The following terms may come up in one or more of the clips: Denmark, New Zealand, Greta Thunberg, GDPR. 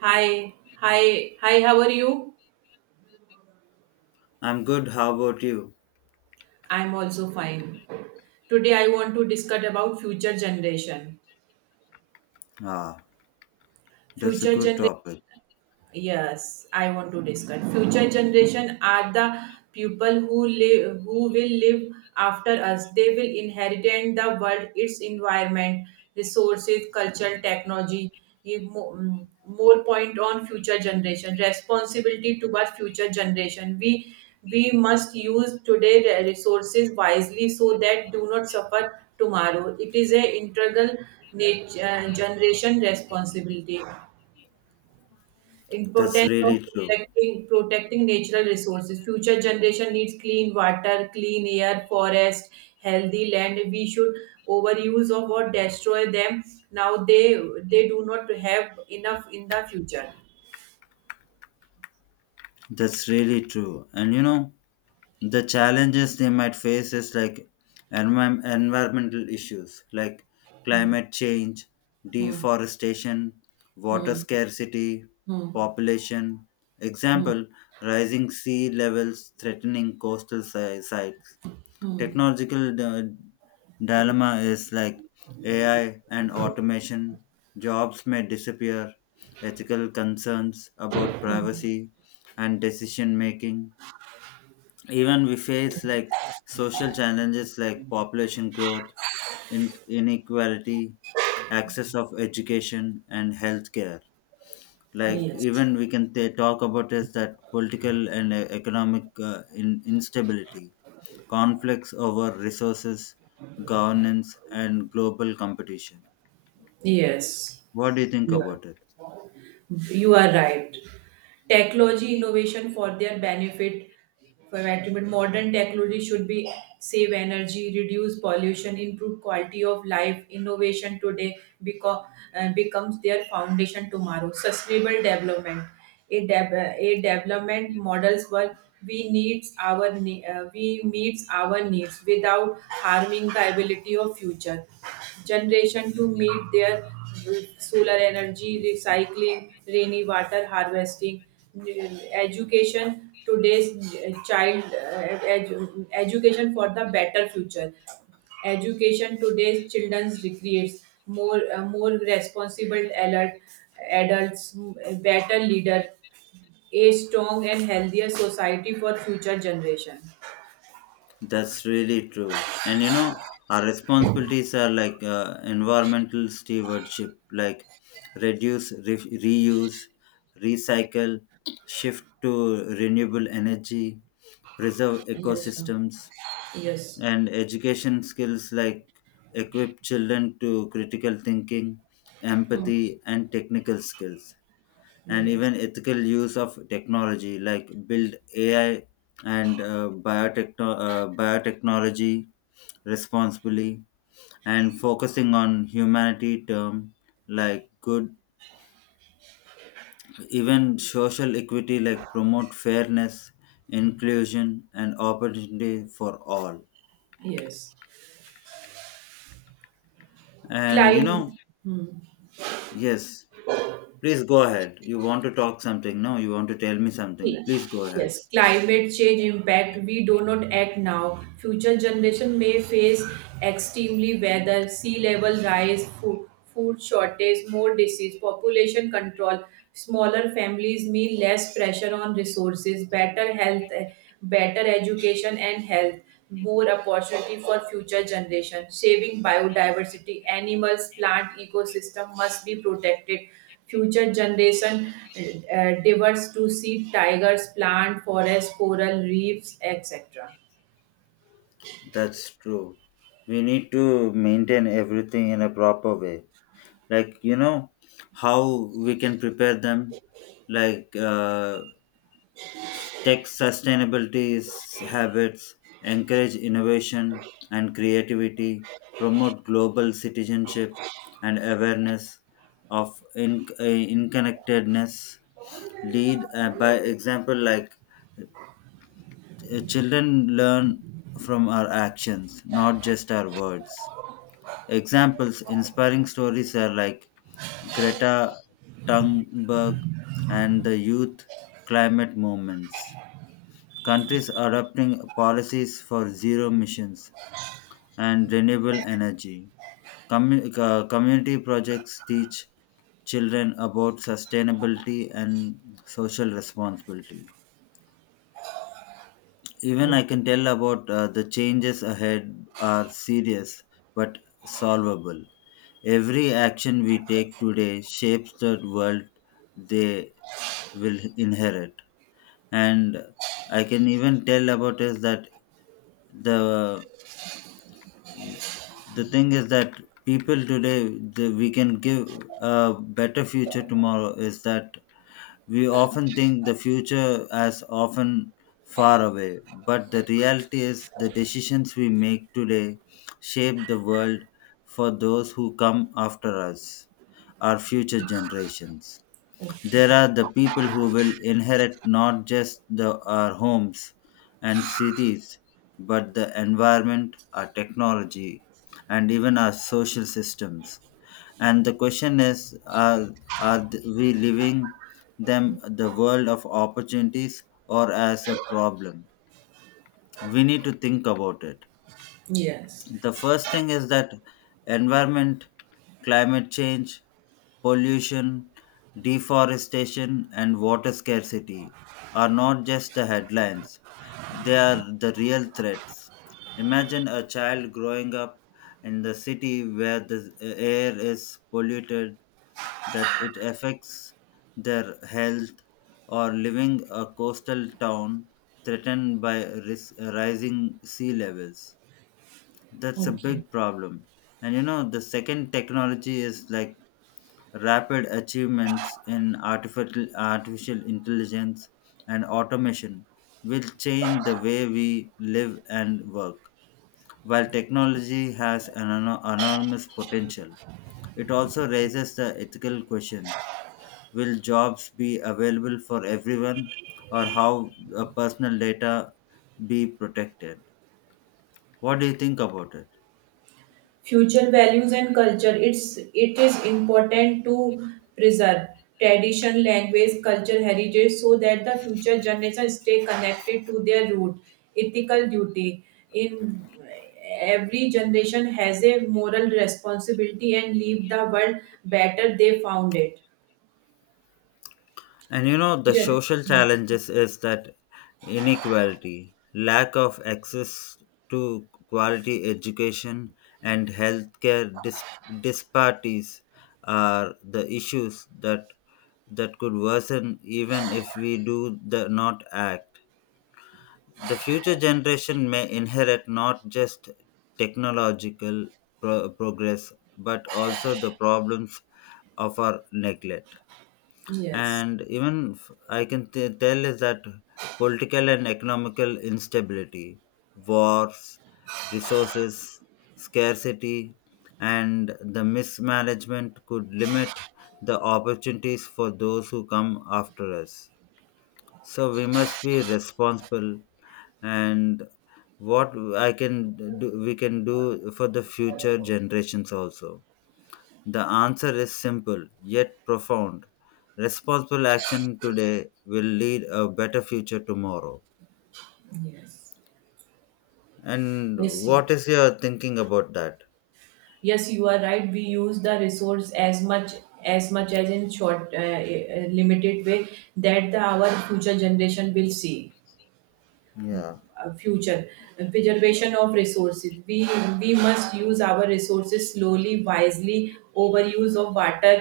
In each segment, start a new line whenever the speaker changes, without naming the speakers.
Hi, hi, how are you?
I'm good. How about you?
I'm also fine. Today I want to discuss about future generation.
Ah,
Future
that's a good
generation.
topic.
Yes, I want to discuss. Future generation are the people who live who will live after us. They will inherit the world, its environment, resources, culture, technology. More point on future generation responsibility towards future generation. We must use today resources wisely so that do not suffer tomorrow. It is a integral nature, generation responsibility.
That's
Importance of
really true.
protecting natural resources. Future generation needs clean water, clean air, forest, healthy land. We should overuse of or destroy them. Now they do not have enough in the future.
That's really true. And you know, the challenges they might face is like environmental issues like
Hmm,
climate change,
hmm,
deforestation, water
hmm,
scarcity,
hmm,
population.
hmm.
Example, rising sea levels threatening coastal sites, technological dilemma is like AI and automation, jobs may disappear, ethical concerns about privacy and decision making. Even we face like social challenges like population growth, inequality, access of education and healthcare. Like
Yes.
even we can talk about is that political and economic instability, conflicts over resources, governance, and global competition.
Yes.
What do you think
You are.
about it?
You are right. Technology innovation for their benefit for betterment. Modern technology should be save energy, reduce pollution, improve quality of life. Innovation today beco- uh, becomes their foundation tomorrow. Sustainable development a development models where we meets our needs without harming the ability of future generation to meet their solar energy recycling rainy water harvesting uh, education today's child education for the better future, education today's children's recreates more responsible alert adults m- better leader, a strong and healthier society for future generation.
That's really true. And you know, our responsibilities are like environmental stewardship, like reduce, reuse, recycle, shift to renewable energy, preserve
Yes, sir.
ecosystems,
Yes.
and education skills like equip children to critical thinking,
Hmm.
empathy, and technical skills, and
Yes.
even ethical use of technology like build AI and biotechnology responsibly and focusing on humanity term like good, even social equity like promote fairness, inclusion and opportunity for all,
Yes.
and you
Climate.
know,
Hmm.
yes, please go ahead, you want to talk something, no, you want to tell me something,
Cl-
please go ahead.
Yes, climate change impact. We do not act now. Future generation may face extremely weather, sea level rise, food shortage, more disease, population control. Smaller families mean less pressure on resources, better health, better education and health, more opportunity for future generation. Saving biodiversity, animals, plant ecosystem must be protected. Future generation diverse to see tigers, plant, forest, coral reefs, etc.
That's true. We need to maintain everything in a proper way. Like, you know, how we can prepare them, like tech sustainability is habits, encourage innovation and creativity, promote global citizenship and awareness of inconnectedness, lead by example, like children learn from our actions, not just our words. Examples, inspiring stories are like Greta Thunberg and the youth climate movements. Countries adopting policies for zero emissions and renewable energy. Community projects teach children about sustainability and social responsibility. Even I
Okay.
can tell about the changes ahead are serious but solvable. Every action we take today shapes the world they will inherit. And I can even tell about is that the the thing is that people today we can give a better future tomorrow is that we often think the future as often far away, but the reality is the decisions we make today shape the world for those who come after us, our future generations. There are the people who will inherit not just our homes and cities, but the environment, our technology, and even our social systems. And the question is, are we leaving them the world of opportunities or as a problem? We need to think about it.
Yes.
The first thing is that environment, climate change, pollution, deforestation, and water scarcity are not just the headlines, they are the real threats. Imagine a child growing up in the city where the air is polluted that it affects their health, or living a coastal town threatened by rising sea levels. That's a
Okay.
big problem. And you know, the second, technology is like rapid achievements in artificial intelligence and automation will change the way we live and work. While technology has an enormous potential, it also raises the ethical questions. Will jobs be available for everyone, or how personal data be protected? What do you think about it?
Future values and culture, it's it is important to preserve tradition, language, culture, heritage, so that the future generations stay connected to their root. Ethical duty, in every generation has a moral responsibility and leave the world better they found it.
And you know, the
Gen-
social challenges is that inequality, lack of access to quality education and healthcare disparities are the issues that could worsen even if we do the not act. The future generation may inherit not just technological progress but also the problems of our neglect.
yes.
And even I can tell is that political and economical instability, wars, resources, scarcity, and the mismanagement could limit the opportunities for those who come after us, so we must be responsible. And what I can do, we can do for the future generations, also the answer is simple yet profound. Responsible action today will lead a better future tomorrow.
Yes.
And
Yes.
what is your thinking about that?
Yes, you are right. We use the resource as much, as much as in short limited way, that the, our future generation will see.
Yeah,
Future Preservation of resources, we must use our resources slowly, wisely. Overuse of water,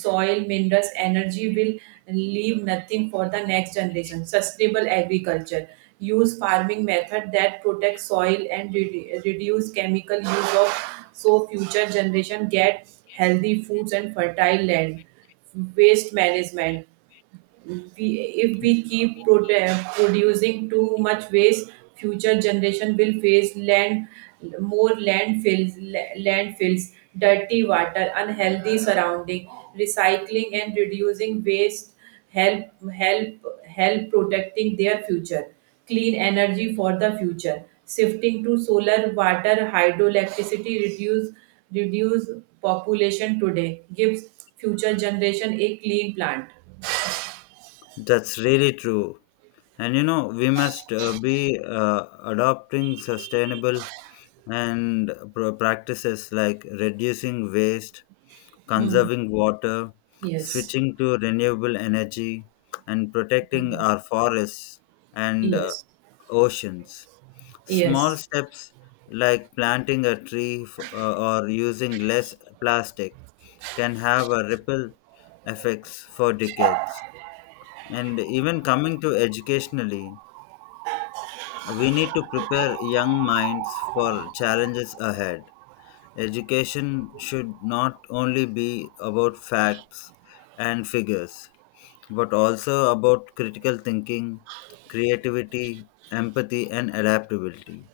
soil, minerals, energy will leave nothing for the next generation. Sustainable agriculture, use farming method that protect soil and reduce chemical use of, so future generation get healthy foods and fertile land. Waste management, we, if we keep producing too much waste, future generation will face land, more landfills, landfills, dirty water, unhealthy surrounding. Recycling and reducing waste help help help protecting their future. Clean energy for the future, shifting to solar, water, hydroelectricity, reduce population today gives future generation a clean plant.
that's really true. And you know, we must be adopting sustainable and practices like reducing waste,
Hmm.
conserving water,
Yes,
switching to renewable energy, and protecting our forests and
yes,
oceans. Small
yes.
steps like planting a tree or using less plastic can have a ripple effects for decades. And even coming to educationally, we need to prepare young minds for challenges ahead. Education should not only be about facts and figures, but also about critical thinking, creativity, empathy, and adaptability.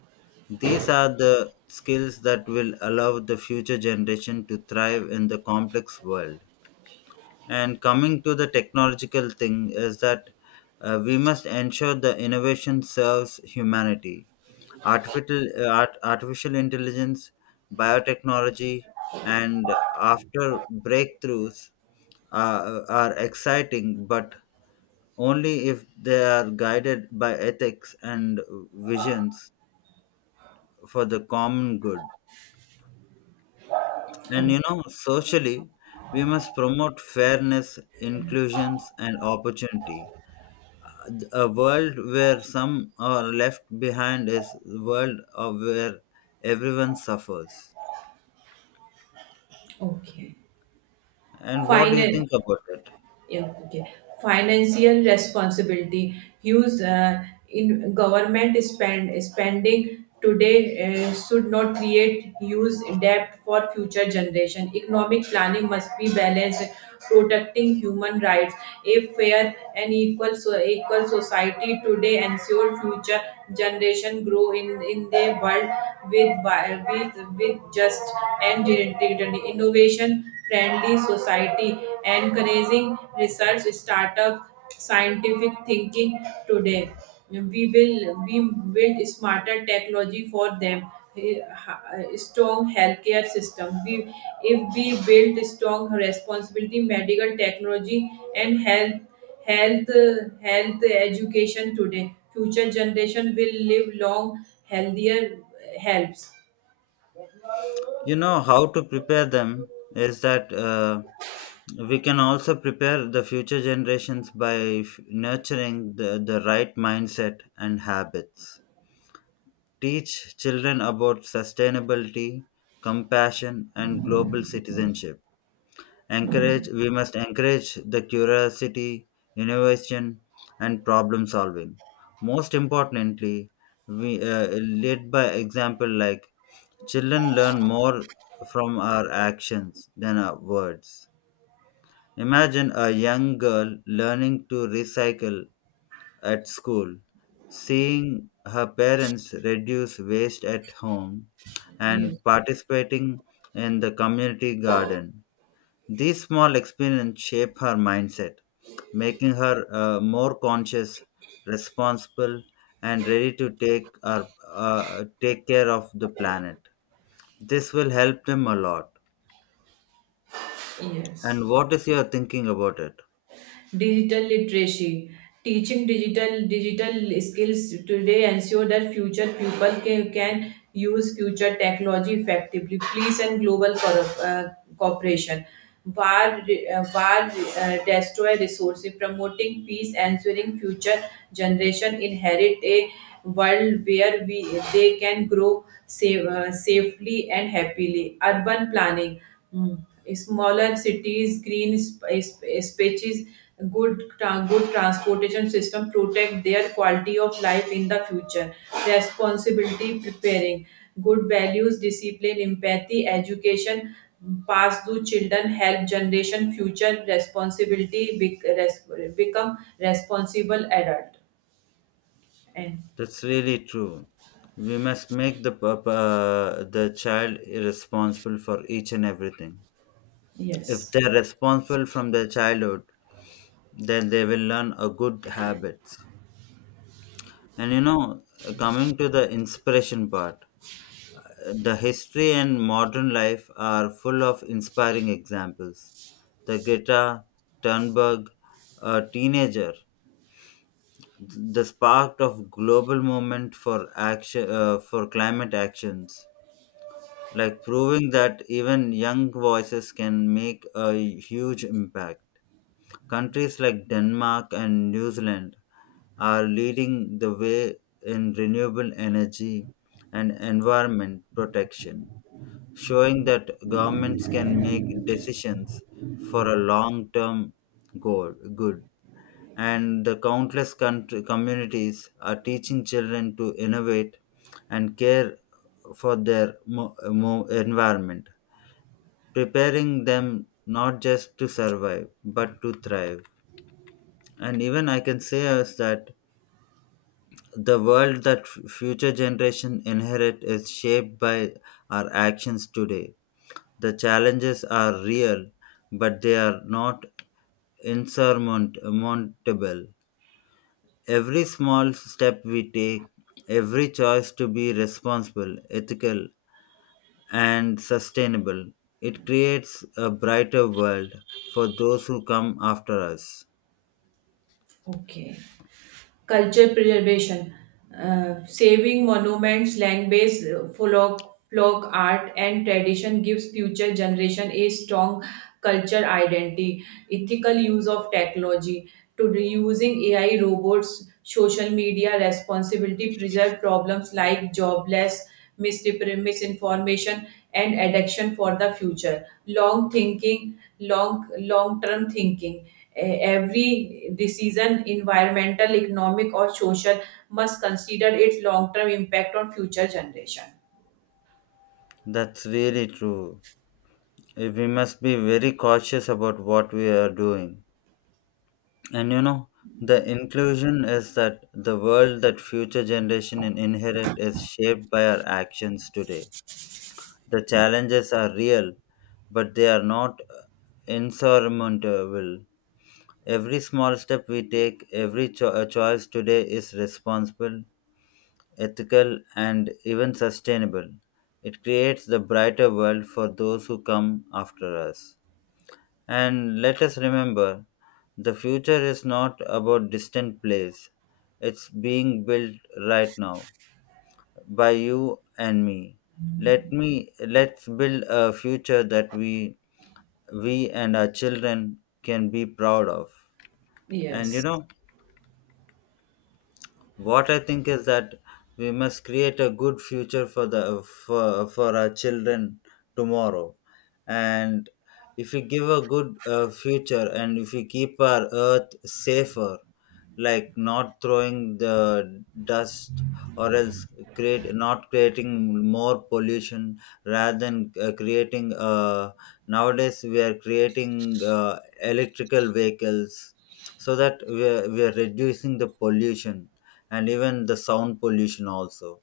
These are the skills that will allow the future generation to thrive in the complex world. And coming to the technological thing is that we must ensure the innovation serves humanity. Artificial intelligence, biotechnology, and after breakthroughs are exciting, but only if they are guided by ethics and visions for the common good.
Oh,
And you know, socially, we must promote fairness, inclusions, and opportunity. A world where some are left behind is a world of where everyone suffers.
okay.
And what do you
Final.
think about it?
Yeah, okay. Financial responsibility. Use In government spending today should not create use debt for future generation. Economic planning must be balanced, protecting human rights. A fair and equal society today ensure future generation grow in the world with wi- with just and dignity. Innovation friendly society, encouraging research, startup, scientific thinking today. We will we build smarter technology for them. Strong healthcare system. We, if we build strong responsibility, medical technology and health education today, future generation will live long, healthier, helps.
You know how to prepare them is that we can also prepare the future generations by nurturing the right mindset and habits, teach children about sustainability, compassion and global citizenship. We must encourage the curiosity, innovation, and problem solving. Most importantly, we lead by example, like children learn more from our actions than our words. Imagine a young girl learning to recycle at school, seeing her parents reduce waste at home,
Yes.
and participating in the community garden. These small experiences shape her mindset, making her more conscious, responsible, and ready to take care of the planet. This will help them a lot. And
Yes.
what is your thinking about it?
Digital literacy. Teaching digital skills today ensure that future people can use future technology effectively. Please and cooperation. War destroy resources, promoting peace, ensuring future generation inherit a world where we they can grow safely and happily. Urban planning. Hmm, smaller cities, green sp- eh, spaces, good transportation system protect their quality of life in the future. Responsibility preparing, good values, discipline, empathy, education pass through children help generation future responsibility become responsible adult and.
That's really true. We must make the the child responsible for each and everything. If
Yes.
they're responsible from their childhood, then they will learn a good habits. And you know, coming to the inspiration part, the history and modern life are full of inspiring examples. The Greta Thunberg, a teenager, the spark of global movement for action for climate actions, like proving that even young voices can make a huge impact. Countries like Denmark and New Zealand are leading the way in renewable energy and environment protection, showing that governments can make decisions for a long term goal good. And the countless country, communities are teaching children to innovate and care for their environment, preparing them not just to survive but to thrive. And even I can say is that the world that future generation inherit is shaped by our actions today. The challenges are real but they are not insurmountable. Every small step we take, every choice to be responsible, ethical, and sustainable, it creates a brighter world for those who come after us.
Okay. Culture preservation, saving monuments, land-based folk art and tradition gives future generation a strong culture identity. Ethical use of technology, to reusing AI robots, social media responsibility preserve problems like jobless, misinformation and addiction for the future. Long thinking, long term thinking. Every decision, environmental, economic or social, must consider its long term impact on future generation.
That's really true. We must be very cautious about what we are doing. And you know, the inclusion is that the world that future generation inherit is shaped by our actions today. The challenges are real but they are not insurmountable. Every small step we take, every choice today is responsible, ethical, and even sustainable. It creates the brighter world for those who come after us. And let us remember, the future is not about distant place, it's being built right now by you and me. Let's build a future that we and our children can be proud of. And you
Yes.
know, what I think is that we must create a good future for for our children tomorrow. And if we give a good future and if we keep our earth safer, like not throwing the dust, or else create not creating more pollution, rather than creating nowadays we are creating electrical vehicles, so that we are reducing the pollution and even the sound pollution also.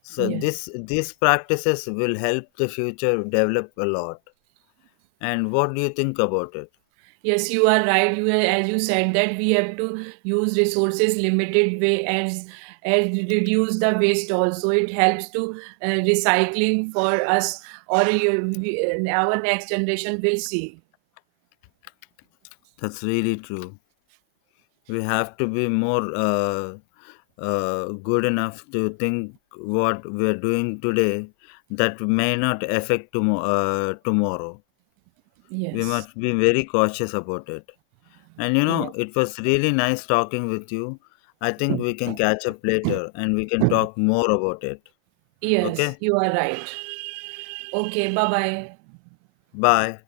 So
Yes.
this these practices will help the future develop a lot. And what do you think about it?
Yes, you are right. You, as you said that we have to use resources limited way, as reduce the waste also, it helps to recycling for us, or you, we, our next generation will see.
That's really true. We have to be more good enough to think what we're doing today that may not affect tomorrow. We
Yes.
must be very cautious about it. And you know,
Yes.
it was really nice talking with you. I think we can catch up later and we can talk more about it.
Yes,
Okay.
you are right. Okay, bye bye.
Bye.